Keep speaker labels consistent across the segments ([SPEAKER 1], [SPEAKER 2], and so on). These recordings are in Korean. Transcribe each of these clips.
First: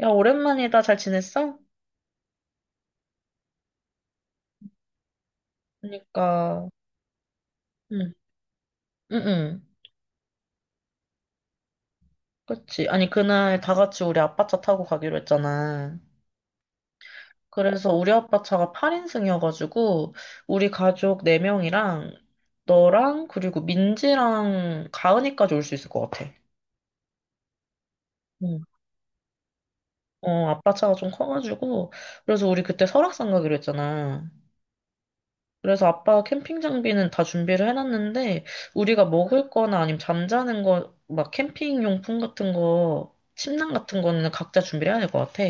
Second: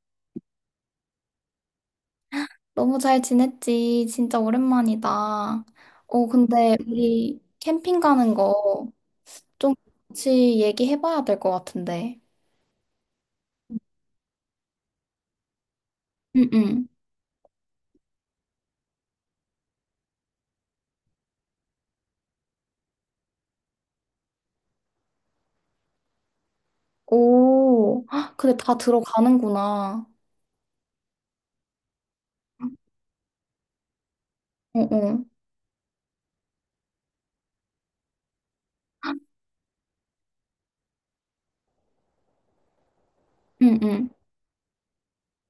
[SPEAKER 1] 야, 오랜만이다. 잘 지냈어?
[SPEAKER 2] 너무 잘 지냈지? 진짜 오랜만이다. 어,
[SPEAKER 1] 그러니까,
[SPEAKER 2] 근데 우리 캠핑
[SPEAKER 1] 응,
[SPEAKER 2] 가는 거
[SPEAKER 1] 응, 응.
[SPEAKER 2] 좀 같이 얘기해봐야 될 것 같은데.
[SPEAKER 1] 그치. 아니, 그날 다 같이 우리 아빠 차 타고 가기로 했잖아.
[SPEAKER 2] 응응.
[SPEAKER 1] 그래서 우리 아빠 차가 8인승이어가지고, 우리 가족 4명이랑, 너랑, 그리고 민지랑 가은이까지 올 수 있을 것 같아.
[SPEAKER 2] 오, 헉, 근데
[SPEAKER 1] 응.
[SPEAKER 2] 다 들어가는구나.
[SPEAKER 1] 어, 아빠 차가 좀 커가지고, 그래서 우리 그때 설악산 가기로 했잖아.
[SPEAKER 2] 어어.
[SPEAKER 1] 그래서 아빠가 캠핑 장비는 다 준비를 해놨는데, 우리가 먹을 거나 아니면 잠자는 거, 막 캠핑 용품 같은 거, 침낭 같은
[SPEAKER 2] 응응.
[SPEAKER 1] 거는 각자 준비를 해야 될 것 같아.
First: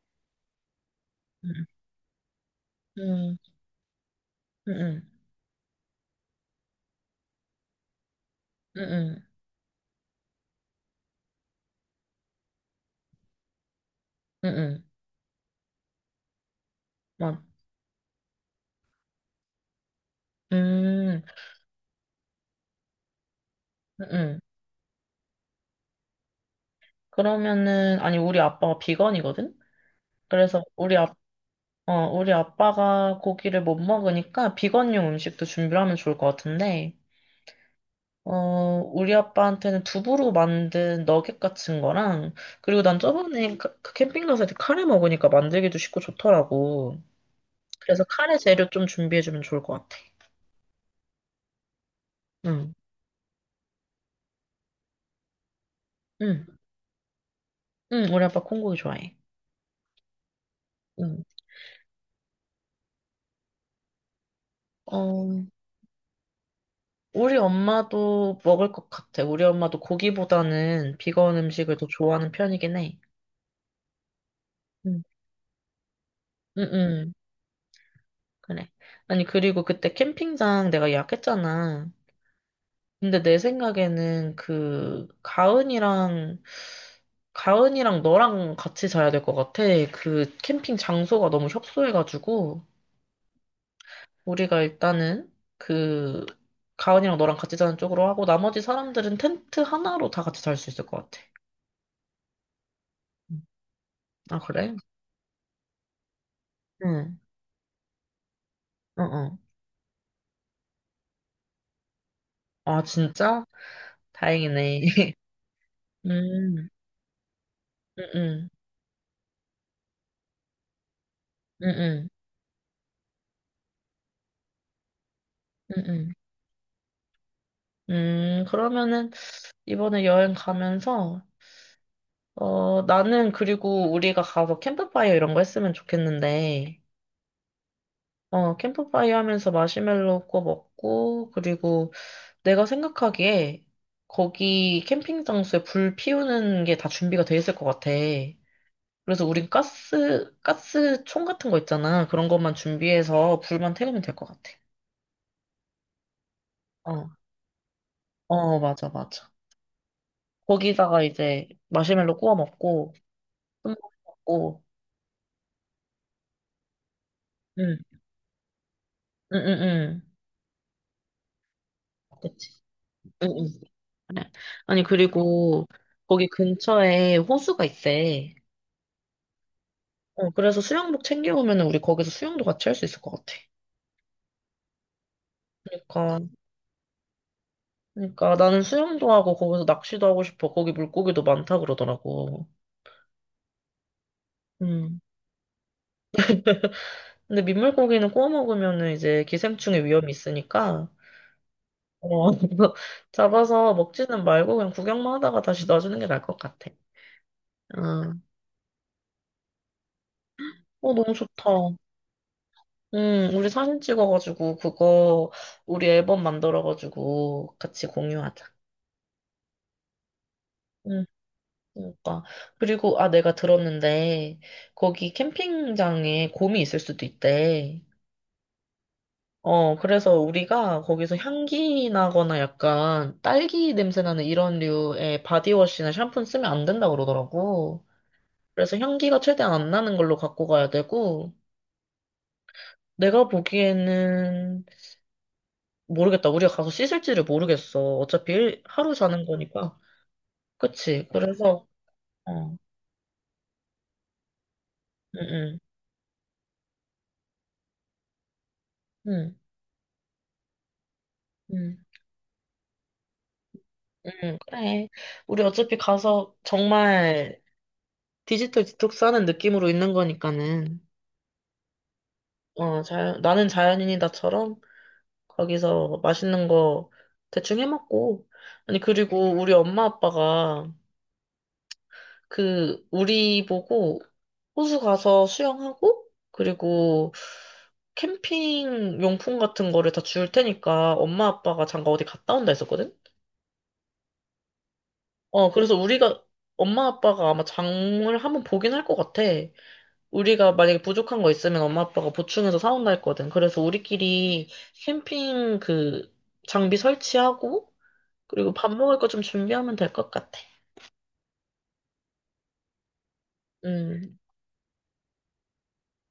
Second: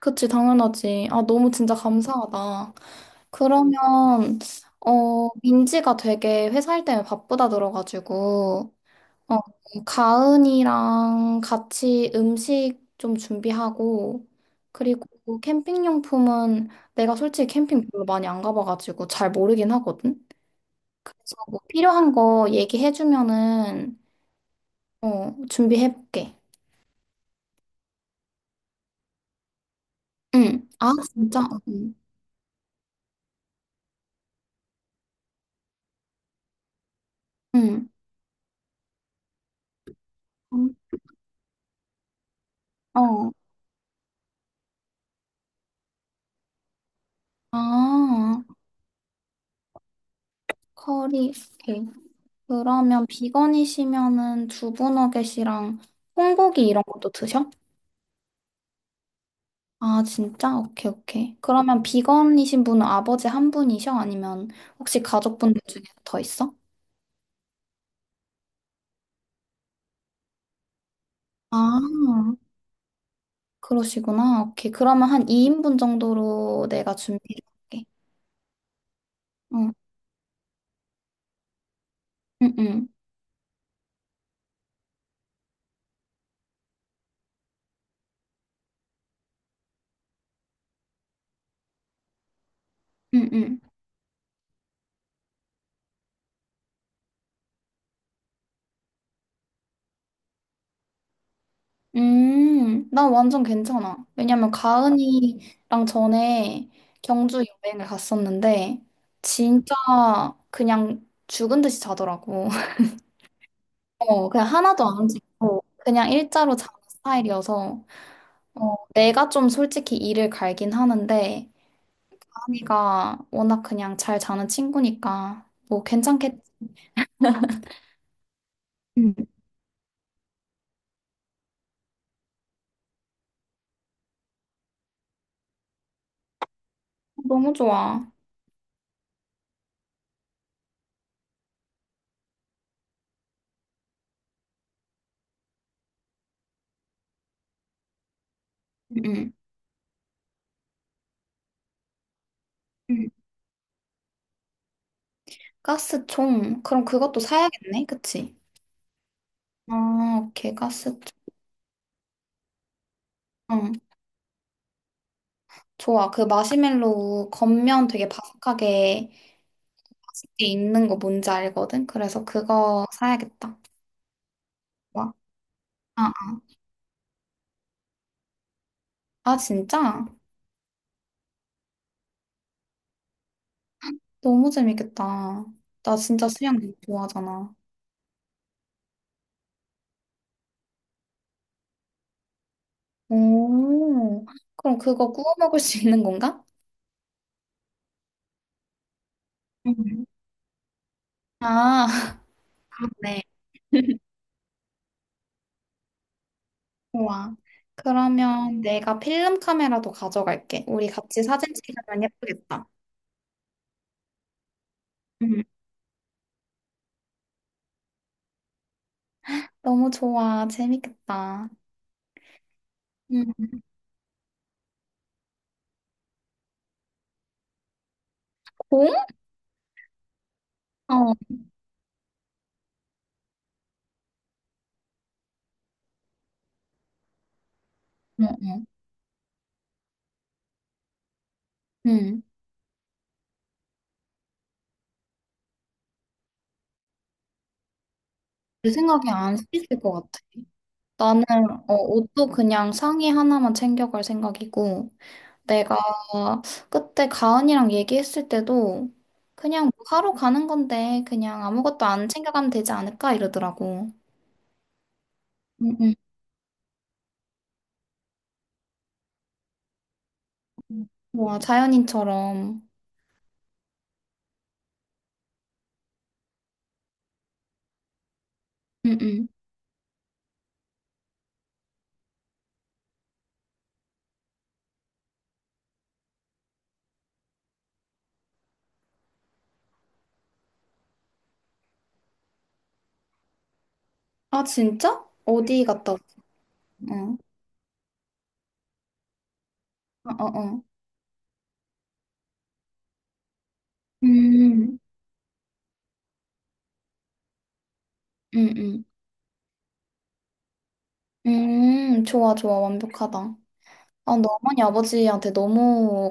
[SPEAKER 2] 그치, 당연하지. 아, 너무
[SPEAKER 1] 음,
[SPEAKER 2] 진짜 감사하다.
[SPEAKER 1] 음,
[SPEAKER 2] 그러면,
[SPEAKER 1] 음,
[SPEAKER 2] 어, 민지가 되게 회사일 때문에 바쁘다 들어가지고,
[SPEAKER 1] 음, 음,
[SPEAKER 2] 어, 가은이랑 같이 음식 좀 준비하고,
[SPEAKER 1] 음, 음,
[SPEAKER 2] 그리고 캠핑용품은 내가
[SPEAKER 1] 맞.
[SPEAKER 2] 솔직히 캠핑 별로 많이 안 가봐가지고 잘 모르긴 하거든?
[SPEAKER 1] 음, 음,
[SPEAKER 2] 그래서 뭐 필요한 거 얘기해주면은,
[SPEAKER 1] 음. 음, 음.
[SPEAKER 2] 어, 준비해볼게.
[SPEAKER 1] 그러면은, 아니, 우리 아빠가 비건이거든? 그래서
[SPEAKER 2] 응. 아,
[SPEAKER 1] 우리 아,
[SPEAKER 2] 진짜? 어, 응.
[SPEAKER 1] 어, 우리 아빠가 고기를 못 먹으니까 비건용 음식도 준비를 하면 좋을 것 같은데,
[SPEAKER 2] 응.
[SPEAKER 1] 어, 우리 아빠한테는 두부로
[SPEAKER 2] 음,
[SPEAKER 1] 만든 너겟 같은 거랑, 그리고 난
[SPEAKER 2] 어.
[SPEAKER 1] 저번에 그 캠핑 가서 이렇게 카레 먹으니까 만들기도 쉽고 좋더라고. 그래서 카레
[SPEAKER 2] 아,
[SPEAKER 1] 재료 좀 준비해주면 좋을 것 같아.
[SPEAKER 2] 커리. 오케이.
[SPEAKER 1] 응,
[SPEAKER 2] 그러면 비건이시면은 두부너겟이랑
[SPEAKER 1] 응,
[SPEAKER 2] 콩고기 이런 것도 드셔?
[SPEAKER 1] 응, 우리 아빠 콩고기 좋아해.
[SPEAKER 2] 아, 진짜? 오케이,
[SPEAKER 1] 응.
[SPEAKER 2] 오케이. 그러면 비건이신 분은 아버지 한 분이셔? 아니면 혹시
[SPEAKER 1] 어,
[SPEAKER 2] 가족분들 중에 더 있어?
[SPEAKER 1] 우리 엄마도 먹을 것 같아. 우리 엄마도 고기보다는 비건
[SPEAKER 2] 아,
[SPEAKER 1] 음식을 더 좋아하는 편이긴 해.
[SPEAKER 2] 그러시구나. 오케이.
[SPEAKER 1] 응,
[SPEAKER 2] 그러면 한 2인분
[SPEAKER 1] 응,
[SPEAKER 2] 정도로 내가
[SPEAKER 1] 응,
[SPEAKER 2] 준비를 할게.
[SPEAKER 1] 그래. 아니, 그리고
[SPEAKER 2] 어,
[SPEAKER 1] 그때 캠핑장 내가 예약했잖아.
[SPEAKER 2] 응, 응,
[SPEAKER 1] 근데 내 생각에는 그 가은이랑 너랑 같이 자야 될 것 같아. 그 캠핑 장소가 너무 협소해가지고
[SPEAKER 2] 응, 응.
[SPEAKER 1] 우리가 일단은 그 가은이랑 너랑 같이 자는 쪽으로 하고 나머지 사람들은 텐트 하나로 다 같이 잘 수 있을 것 같아.
[SPEAKER 2] 나 완전 괜찮아.
[SPEAKER 1] 아
[SPEAKER 2] 왜냐면
[SPEAKER 1] 그래?
[SPEAKER 2] 가은이랑 전에
[SPEAKER 1] 응.
[SPEAKER 2] 경주 여행을 갔었는데,
[SPEAKER 1] 어 어.
[SPEAKER 2] 진짜 그냥 죽은 듯이 자더라고.
[SPEAKER 1] 아 진짜?
[SPEAKER 2] 어, 그냥
[SPEAKER 1] 다행이네.
[SPEAKER 2] 하나도 안 움직이고, 그냥 일자로
[SPEAKER 1] 음.
[SPEAKER 2] 자는 스타일이어서,
[SPEAKER 1] 응응.
[SPEAKER 2] 어, 내가 좀 솔직히 일을 갈긴 하는데,
[SPEAKER 1] 응응.
[SPEAKER 2] 아미가 워낙 그냥 잘 자는 친구니까, 뭐
[SPEAKER 1] 응응.
[SPEAKER 2] 괜찮겠지.
[SPEAKER 1] 그러면은
[SPEAKER 2] 응,
[SPEAKER 1] 이번에 여행 가면서 어, 나는 그리고 우리가 가서 캠프파이어 이런 거 했으면 좋겠는데,
[SPEAKER 2] 너무 좋아.
[SPEAKER 1] 어, 캠프파이어 하면서 마시멜로 구워 먹고, 그리고 내가 생각하기에 거기 캠핑 장소에 불 피우는 게 다 준비가 돼 있을 것 같아.
[SPEAKER 2] 응.
[SPEAKER 1] 그래서
[SPEAKER 2] 응.
[SPEAKER 1] 우린 가스 총 같은 거 있잖아. 그런 것만
[SPEAKER 2] 응.
[SPEAKER 1] 준비해서 불만 태우면 될 것 같아.
[SPEAKER 2] 가스총. 그럼
[SPEAKER 1] 어,
[SPEAKER 2] 그것도 사야겠네, 그치?
[SPEAKER 1] 어, 맞아, 맞아.
[SPEAKER 2] 아, 오케이, 가스총.
[SPEAKER 1] 거기다가 이제 마시멜로 구워 먹고,
[SPEAKER 2] 응.
[SPEAKER 1] 술 먹고,
[SPEAKER 2] 좋아. 그 마시멜로우
[SPEAKER 1] 응,
[SPEAKER 2] 겉면 되게 바삭하게
[SPEAKER 1] 응, 응, 응.
[SPEAKER 2] 맛있게 익는 거 뭔지 알거든? 그래서
[SPEAKER 1] 그치.
[SPEAKER 2] 그거
[SPEAKER 1] 응, 응.
[SPEAKER 2] 사야겠다.
[SPEAKER 1] 그래. 아니,
[SPEAKER 2] 좋아.
[SPEAKER 1] 그리고
[SPEAKER 2] 아,
[SPEAKER 1] 거기 근처에 호수가 있대.
[SPEAKER 2] 아, 진짜?
[SPEAKER 1] 어, 그래서 수영복 챙겨오면 우리 거기서 수영도 같이 할 수 있을 것 같아.
[SPEAKER 2] 너무 재밌겠다. 나
[SPEAKER 1] 그러니까,
[SPEAKER 2] 진짜 수영 되게 좋아하잖아.
[SPEAKER 1] 그러니까 나는 수영도 하고 거기서 낚시도 하고 싶어. 거기 물고기도 많다 그러더라고.
[SPEAKER 2] 오, 그럼
[SPEAKER 1] 음.
[SPEAKER 2] 그거 구워 먹을 수 있는 건가?
[SPEAKER 1] 근데 민물고기는 구워 먹으면 이제 기생충의
[SPEAKER 2] 음.
[SPEAKER 1] 위험이 있으니까,
[SPEAKER 2] 아,
[SPEAKER 1] 어,
[SPEAKER 2] 그렇네.
[SPEAKER 1] 잡아서 먹지는 말고 그냥 구경만 하다가 다시 놔주는 게 나을 것 같아.
[SPEAKER 2] 좋아.
[SPEAKER 1] 어,
[SPEAKER 2] 그러면 내가 필름 카메라도 가져갈게. 우리
[SPEAKER 1] 어, 너무
[SPEAKER 2] 같이
[SPEAKER 1] 좋다.
[SPEAKER 2] 사진 찍으면 예쁘겠다.
[SPEAKER 1] 응 우리 사진 찍어가지고, 그거,
[SPEAKER 2] 음.
[SPEAKER 1] 우리 앨범 만들어가지고, 같이 공유하자.
[SPEAKER 2] 너무 좋아.
[SPEAKER 1] 응,
[SPEAKER 2] 재밌겠다.
[SPEAKER 1] 그러니까. 그리고, 아,
[SPEAKER 2] 음.
[SPEAKER 1] 내가 들었는데, 거기 캠핑장에 곰이 있을 수도 있대.
[SPEAKER 2] 공?
[SPEAKER 1] 어, 그래서 우리가
[SPEAKER 2] 어,
[SPEAKER 1] 거기서
[SPEAKER 2] 어,
[SPEAKER 1] 향기 나거나 약간 딸기 냄새 나는 이런 류의 바디워시나 샴푸는 쓰면 안 된다 그러더라고.
[SPEAKER 2] 어.
[SPEAKER 1] 그래서 향기가 최대한 안 나는 걸로 갖고 가야 되고,
[SPEAKER 2] 응.
[SPEAKER 1] 내가 보기에는 모르겠다. 우리가 가서 씻을지를 모르겠어. 어차피
[SPEAKER 2] 내
[SPEAKER 1] 하루
[SPEAKER 2] 생각에
[SPEAKER 1] 자는
[SPEAKER 2] 안 쓰실
[SPEAKER 1] 거니까.
[SPEAKER 2] 것 같아.
[SPEAKER 1] 그치.
[SPEAKER 2] 나는
[SPEAKER 1] 그래서,
[SPEAKER 2] 어, 옷도
[SPEAKER 1] 어, 응,
[SPEAKER 2] 그냥 상의 하나만 챙겨갈 생각이고,
[SPEAKER 1] 응,
[SPEAKER 2] 내가 그때 가은이랑 얘기했을 때도
[SPEAKER 1] 응,
[SPEAKER 2] 그냥 뭐 하러 가는 건데 그냥
[SPEAKER 1] 응,
[SPEAKER 2] 아무것도 안 챙겨가면 되지 않을까 이러더라고.
[SPEAKER 1] 응, 그래. 우리 어차피
[SPEAKER 2] 응응.
[SPEAKER 1] 가서 정말 디지털 디톡스 하는 느낌으로 있는 거니까는,
[SPEAKER 2] 와, 자연인처럼.
[SPEAKER 1] 어, 자연, 나는 자연인이다처럼 거기서 맛있는 거 대충 해 먹고. 아니,
[SPEAKER 2] 응응.
[SPEAKER 1] 그리고 우리 엄마 아빠가 그, 우리 보고 호수 가서 수영하고, 그리고 캠핑 용품 같은 거를 다 줄 테니까 엄마 아빠가 잠깐 어디 갔다 온다 했었거든?
[SPEAKER 2] 아, 진짜?
[SPEAKER 1] 어,
[SPEAKER 2] 어디
[SPEAKER 1] 그래서
[SPEAKER 2] 갔다 왔어?
[SPEAKER 1] 우리가, 엄마
[SPEAKER 2] 응.
[SPEAKER 1] 아빠가 아마 장을 한번 보긴 할 것 같아.
[SPEAKER 2] 어, 어,
[SPEAKER 1] 우리가
[SPEAKER 2] 어.
[SPEAKER 1] 만약에 부족한 거 있으면 엄마 아빠가 보충해서 사온다 했거든. 그래서 우리끼리
[SPEAKER 2] 음,
[SPEAKER 1] 캠핑 그 장비 설치하고,
[SPEAKER 2] 음,
[SPEAKER 1] 그리고 밥
[SPEAKER 2] 음.
[SPEAKER 1] 먹을 거 좀 준비하면 될 것 같아.
[SPEAKER 2] 좋아, 좋아. 완벽하다. 아,
[SPEAKER 1] 음,
[SPEAKER 2] 너 어머니 아버지한테 너무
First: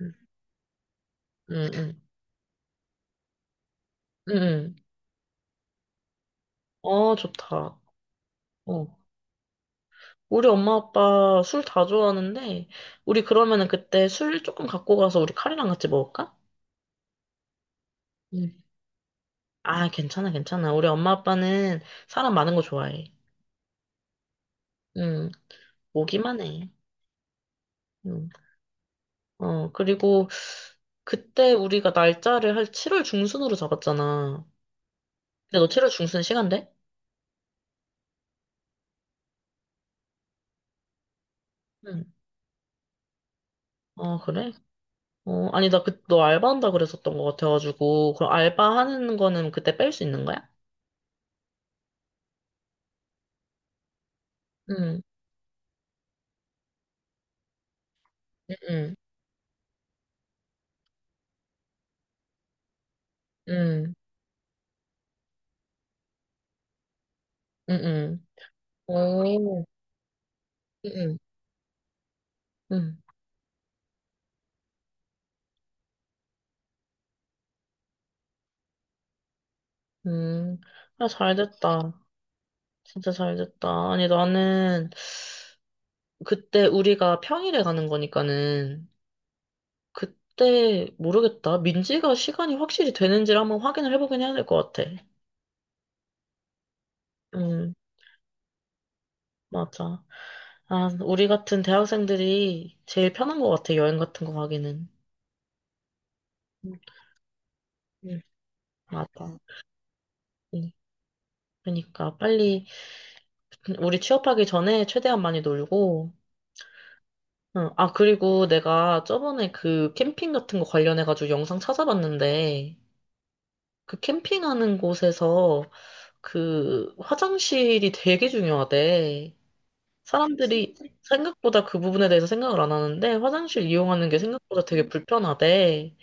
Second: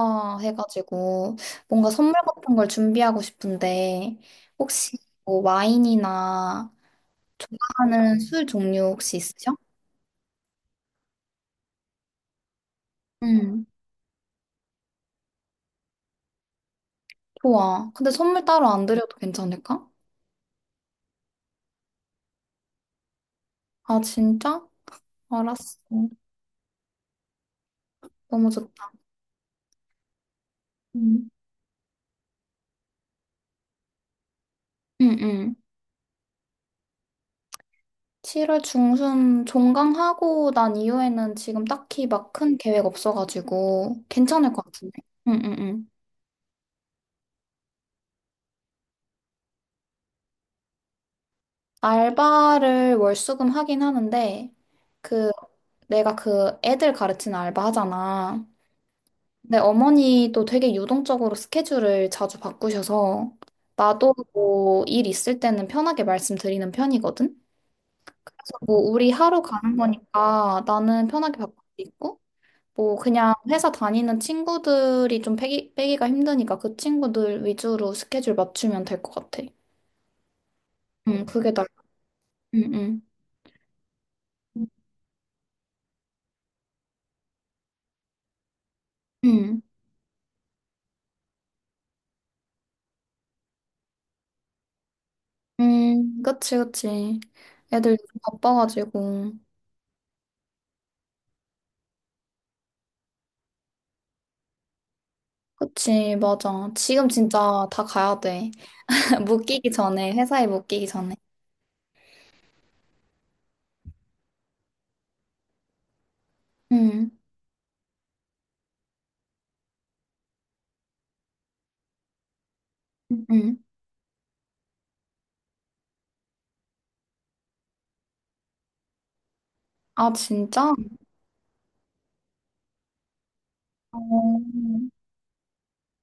[SPEAKER 1] 음, 음,
[SPEAKER 2] 뭔가
[SPEAKER 1] 음.
[SPEAKER 2] 선물 같은 걸 준비하고 싶은데
[SPEAKER 1] 음. 음.
[SPEAKER 2] 혹시 뭐 와인이나
[SPEAKER 1] 어, 좋다.
[SPEAKER 2] 좋아하는 술 종류
[SPEAKER 1] 어.
[SPEAKER 2] 혹시 있으셔?
[SPEAKER 1] 우리 엄마 아빠 술 다 좋아하는데, 우리
[SPEAKER 2] 응,
[SPEAKER 1] 그러면은 그때 술 조금 갖고 가서 우리 카레랑 같이 먹을까?
[SPEAKER 2] 좋아. 근데 선물
[SPEAKER 1] 응.
[SPEAKER 2] 따로 안 드려도 괜찮을까?
[SPEAKER 1] 아, 괜찮아, 괜찮아. 우리 엄마 아빠는 사람 많은 거 좋아해.
[SPEAKER 2] 아, 진짜?
[SPEAKER 1] 응,
[SPEAKER 2] 알았어.
[SPEAKER 1] 오기만 해. 응,
[SPEAKER 2] 너무 좋다.
[SPEAKER 1] 어, 그리고
[SPEAKER 2] 응
[SPEAKER 1] 그때 우리가 날짜를 한 7월 중순으로 잡았잖아.
[SPEAKER 2] 응, 응.
[SPEAKER 1] 근데 너 7월 중순 시간 돼?
[SPEAKER 2] 7월 중순 종강하고 난 이후에는 지금
[SPEAKER 1] 응.
[SPEAKER 2] 딱히 막 큰 계획 없어가지고
[SPEAKER 1] 어, 그래?
[SPEAKER 2] 괜찮을 것 같은데. 응,
[SPEAKER 1] 어,
[SPEAKER 2] 응,
[SPEAKER 1] 아니, 나
[SPEAKER 2] 응.
[SPEAKER 1] 그, 너 알바한다 그랬었던 것 같아가지고, 그럼 알바하는 거는 그때 뺄 수 있는 거야?
[SPEAKER 2] 알바를 월수금 하긴 하는데
[SPEAKER 1] 응,
[SPEAKER 2] 그 내가 그 애들 가르치는 알바 하잖아.
[SPEAKER 1] 응,
[SPEAKER 2] 네, 어머니도 되게 유동적으로 스케줄을 자주 바꾸셔서
[SPEAKER 1] 응,
[SPEAKER 2] 나도 뭐 일 있을 때는 편하게 말씀드리는 편이거든.
[SPEAKER 1] 응, 응.
[SPEAKER 2] 그래서 뭐
[SPEAKER 1] 응.
[SPEAKER 2] 우리 하루
[SPEAKER 1] 오.
[SPEAKER 2] 가는 거니까 나는
[SPEAKER 1] 응,
[SPEAKER 2] 편하게 바꿀 수 있고
[SPEAKER 1] 응,
[SPEAKER 2] 뭐 그냥 회사 다니는 친구들이 좀 빼기가 힘드니까 그 친구들 위주로 스케줄 맞추면 될 것 같아.
[SPEAKER 1] 응. 아,
[SPEAKER 2] 응,
[SPEAKER 1] 잘
[SPEAKER 2] 그게 나
[SPEAKER 1] 됐다.
[SPEAKER 2] 응, 응.
[SPEAKER 1] 진짜 잘 됐다. 아니,
[SPEAKER 2] 응,
[SPEAKER 1] 나는 그때 우리가 평일에 가는 거니까는
[SPEAKER 2] 응,
[SPEAKER 1] 그때 모르겠다. 민지가 시간이 확실히 되는지를 한번 확인을 해보긴 해야 될 것 같아.
[SPEAKER 2] 그치, 그치.
[SPEAKER 1] 응,
[SPEAKER 2] 애들 요즘 바빠가지고.
[SPEAKER 1] 맞아. 아, 우리 같은 대학생들이 제일 편한 것 같아. 여행 같은 거 가기는.
[SPEAKER 2] 그치, 맞아.
[SPEAKER 1] 응,
[SPEAKER 2] 지금 진짜 다 가야
[SPEAKER 1] 응,
[SPEAKER 2] 돼.
[SPEAKER 1] 맞아.
[SPEAKER 2] 못 끼기 전에, 회사에 못
[SPEAKER 1] 응.
[SPEAKER 2] 끼기 전에.
[SPEAKER 1] 그러니까 빨리 우리 취업하기 전에 최대한 많이 놀고
[SPEAKER 2] 음,
[SPEAKER 1] 응. 아, 그리고 내가 저번에 그 캠핑 같은 거 관련해가지고 영상 찾아봤는데,
[SPEAKER 2] 음.
[SPEAKER 1] 그 캠핑하는 곳에서 그 화장실이 되게 중요하대.
[SPEAKER 2] 아, 진짜?
[SPEAKER 1] 사람들이 생각보다 그 부분에 대해서 생각을 안 하는데, 화장실
[SPEAKER 2] 어,
[SPEAKER 1] 이용하는 게 생각보다 되게 불편하대.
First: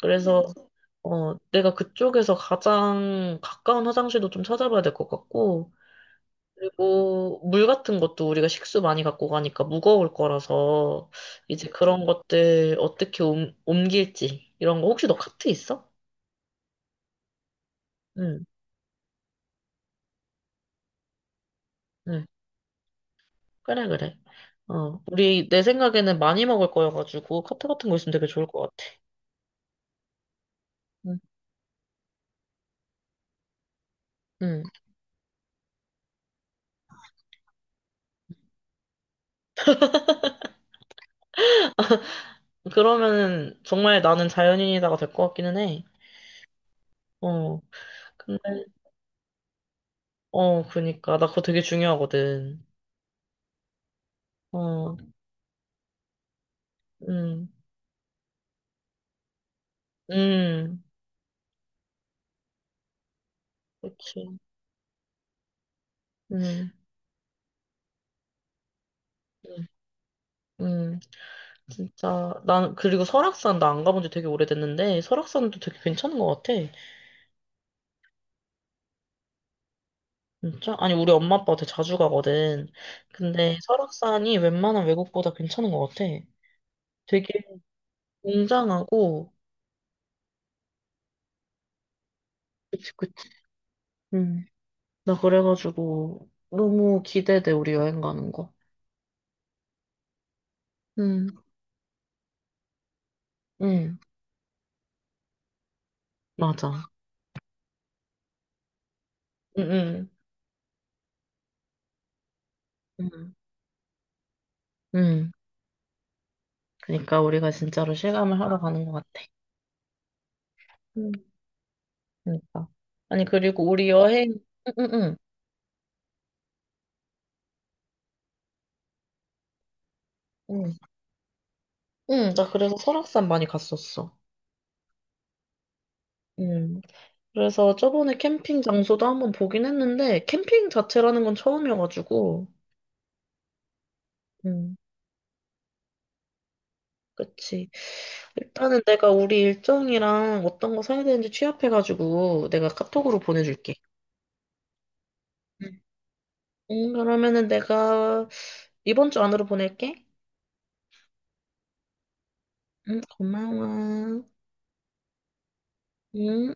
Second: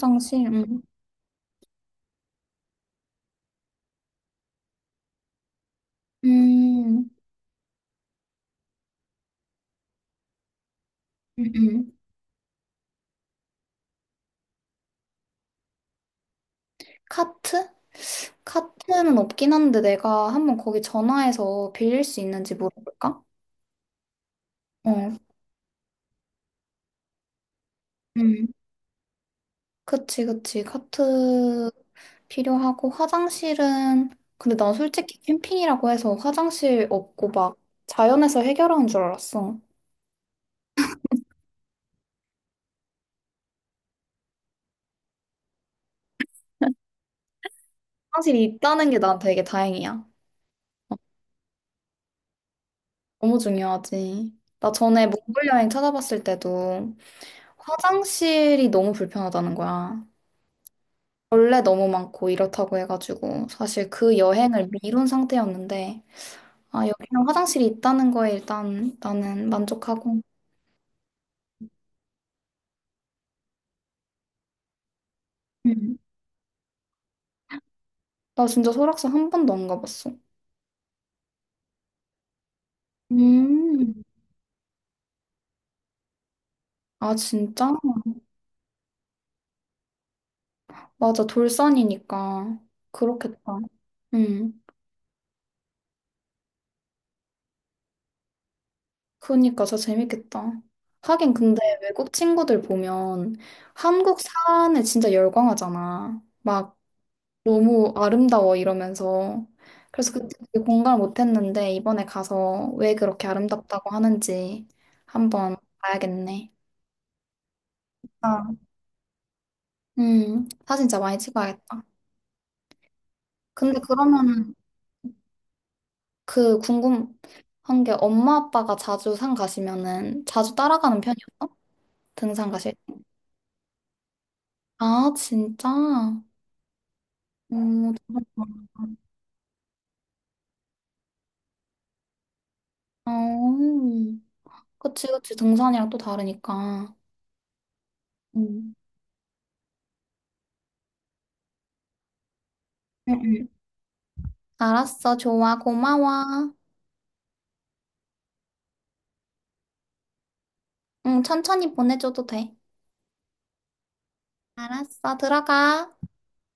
[SPEAKER 1] 그래서, 어, 내가 그쪽에서 가장 가까운 화장실도 좀 찾아봐야 될 것 같고,
[SPEAKER 2] 음,
[SPEAKER 1] 그리고 물 같은 것도 우리가 식수 많이 갖고 가니까 무거울 거라서
[SPEAKER 2] 음,
[SPEAKER 1] 이제
[SPEAKER 2] 음.
[SPEAKER 1] 그런 것들 어떻게 옮길지 이런 거 혹시 너 카트 있어?
[SPEAKER 2] 카트?
[SPEAKER 1] 응,
[SPEAKER 2] 카트는 없긴 한데 내가 한번 거기 전화해서 빌릴 수
[SPEAKER 1] 응.
[SPEAKER 2] 있는지 물어볼까?
[SPEAKER 1] 그래, 그래. 어,
[SPEAKER 2] 어,
[SPEAKER 1] 우리 내 생각에는 많이 먹을 거여가지고 카트 같은 거 있으면 되게 좋을
[SPEAKER 2] 음.
[SPEAKER 1] 것 같아.
[SPEAKER 2] 그치, 그치.
[SPEAKER 1] 응,
[SPEAKER 2] 카트 필요하고 화장실은, 근데
[SPEAKER 1] 응.
[SPEAKER 2] 난 솔직히 캠핑이라고 해서 화장실 없고 막 자연에서 해결하는 줄 알았어.
[SPEAKER 1] 그러면은 정말 나는 자연인이다가 될 것 같기는 해. 어,
[SPEAKER 2] 화장실이
[SPEAKER 1] 근데
[SPEAKER 2] 있다는 게 난 되게 다행이야.
[SPEAKER 1] 어, 그니까 나 그거 되게 중요하거든.
[SPEAKER 2] 너무 중요하지. 나
[SPEAKER 1] 어,
[SPEAKER 2] 전에 몽골 여행 찾아봤을 때도
[SPEAKER 1] 음,
[SPEAKER 2] 화장실이 너무 불편하다는 거야.
[SPEAKER 1] 음,
[SPEAKER 2] 벌레 너무 많고 이렇다고 해가지고 사실 그
[SPEAKER 1] 그렇지.
[SPEAKER 2] 여행을 미룬 상태였는데
[SPEAKER 1] 음,
[SPEAKER 2] 아 여기는 화장실이 있다는 거에 일단 나는
[SPEAKER 1] 음.
[SPEAKER 2] 만족하고
[SPEAKER 1] 음. 진짜 난 그리고 설악산 나 안 가본 지 되게 오래됐는데 설악산도 되게
[SPEAKER 2] 음.
[SPEAKER 1] 괜찮은 것 같아.
[SPEAKER 2] 나 진짜 설악산 한 번도 안 가봤어.
[SPEAKER 1] 진짜? 아니 우리 엄마 아빠 되게 자주 가거든. 근데
[SPEAKER 2] 음.
[SPEAKER 1] 설악산이 웬만한 외국보다 괜찮은 것 같아.
[SPEAKER 2] 아
[SPEAKER 1] 되게
[SPEAKER 2] 진짜?
[SPEAKER 1] 웅장하고
[SPEAKER 2] 맞아 돌산이니까
[SPEAKER 1] 그치 그치.
[SPEAKER 2] 그렇겠다.
[SPEAKER 1] 음.
[SPEAKER 2] 음.
[SPEAKER 1] 나 그래가지고 너무 기대돼 우리 여행 가는 거.
[SPEAKER 2] 그니까 진짜 재밌겠다.
[SPEAKER 1] 응
[SPEAKER 2] 하긴 근데 외국 친구들 보면
[SPEAKER 1] 응
[SPEAKER 2] 한국 산에 진짜 열광하잖아. 막
[SPEAKER 1] 맞아.
[SPEAKER 2] 너무 아름다워 이러면서.
[SPEAKER 1] 응
[SPEAKER 2] 그래서
[SPEAKER 1] 응
[SPEAKER 2] 그때 되게 공감을 못했는데 이번에 가서 왜
[SPEAKER 1] 응
[SPEAKER 2] 그렇게 아름답다고 하는지
[SPEAKER 1] 응.
[SPEAKER 2] 한번 봐야겠네.
[SPEAKER 1] 그러니까 우리가 진짜로 실감을
[SPEAKER 2] 아,
[SPEAKER 1] 하러 가는 것 같아.
[SPEAKER 2] 사진 진짜
[SPEAKER 1] 응.
[SPEAKER 2] 많이 찍어야겠다.
[SPEAKER 1] 그러니까. 아니 그리고
[SPEAKER 2] 근데
[SPEAKER 1] 우리 여행
[SPEAKER 2] 그러면은
[SPEAKER 1] 응응응
[SPEAKER 2] 그 궁금한 게 엄마 아빠가 자주 산 가시면은 자주 따라가는 편이었어?
[SPEAKER 1] 응, 나
[SPEAKER 2] 등산 가실?
[SPEAKER 1] 그래서
[SPEAKER 2] 때?
[SPEAKER 1] 설악산 많이 갔었어.
[SPEAKER 2] 아, 진짜?
[SPEAKER 1] 음,
[SPEAKER 2] 어,
[SPEAKER 1] 그래서 저번에 캠핑
[SPEAKER 2] 다르구나.
[SPEAKER 1] 장소도 한번 보긴 했는데, 캠핑 자체라는 건 처음이어가지고,
[SPEAKER 2] 어,
[SPEAKER 1] 음,
[SPEAKER 2] 그치, 그치. 등산이랑 또 다르니까.
[SPEAKER 1] 그치.
[SPEAKER 2] 응.
[SPEAKER 1] 일단은 내가 우리 일정이랑 어떤 거 사야 되는지 취합해가지고, 내가
[SPEAKER 2] 응,
[SPEAKER 1] 카톡으로
[SPEAKER 2] 응.
[SPEAKER 1] 보내줄게.
[SPEAKER 2] 알았어. 좋아.
[SPEAKER 1] 응,
[SPEAKER 2] 고마워.
[SPEAKER 1] 응, 그러면은 내가 이번 주 안으로 보낼게.
[SPEAKER 2] 응, 천천히 보내줘도 돼.
[SPEAKER 1] 응, 고마워.
[SPEAKER 2] 알았어. 들어가.
[SPEAKER 1] 응.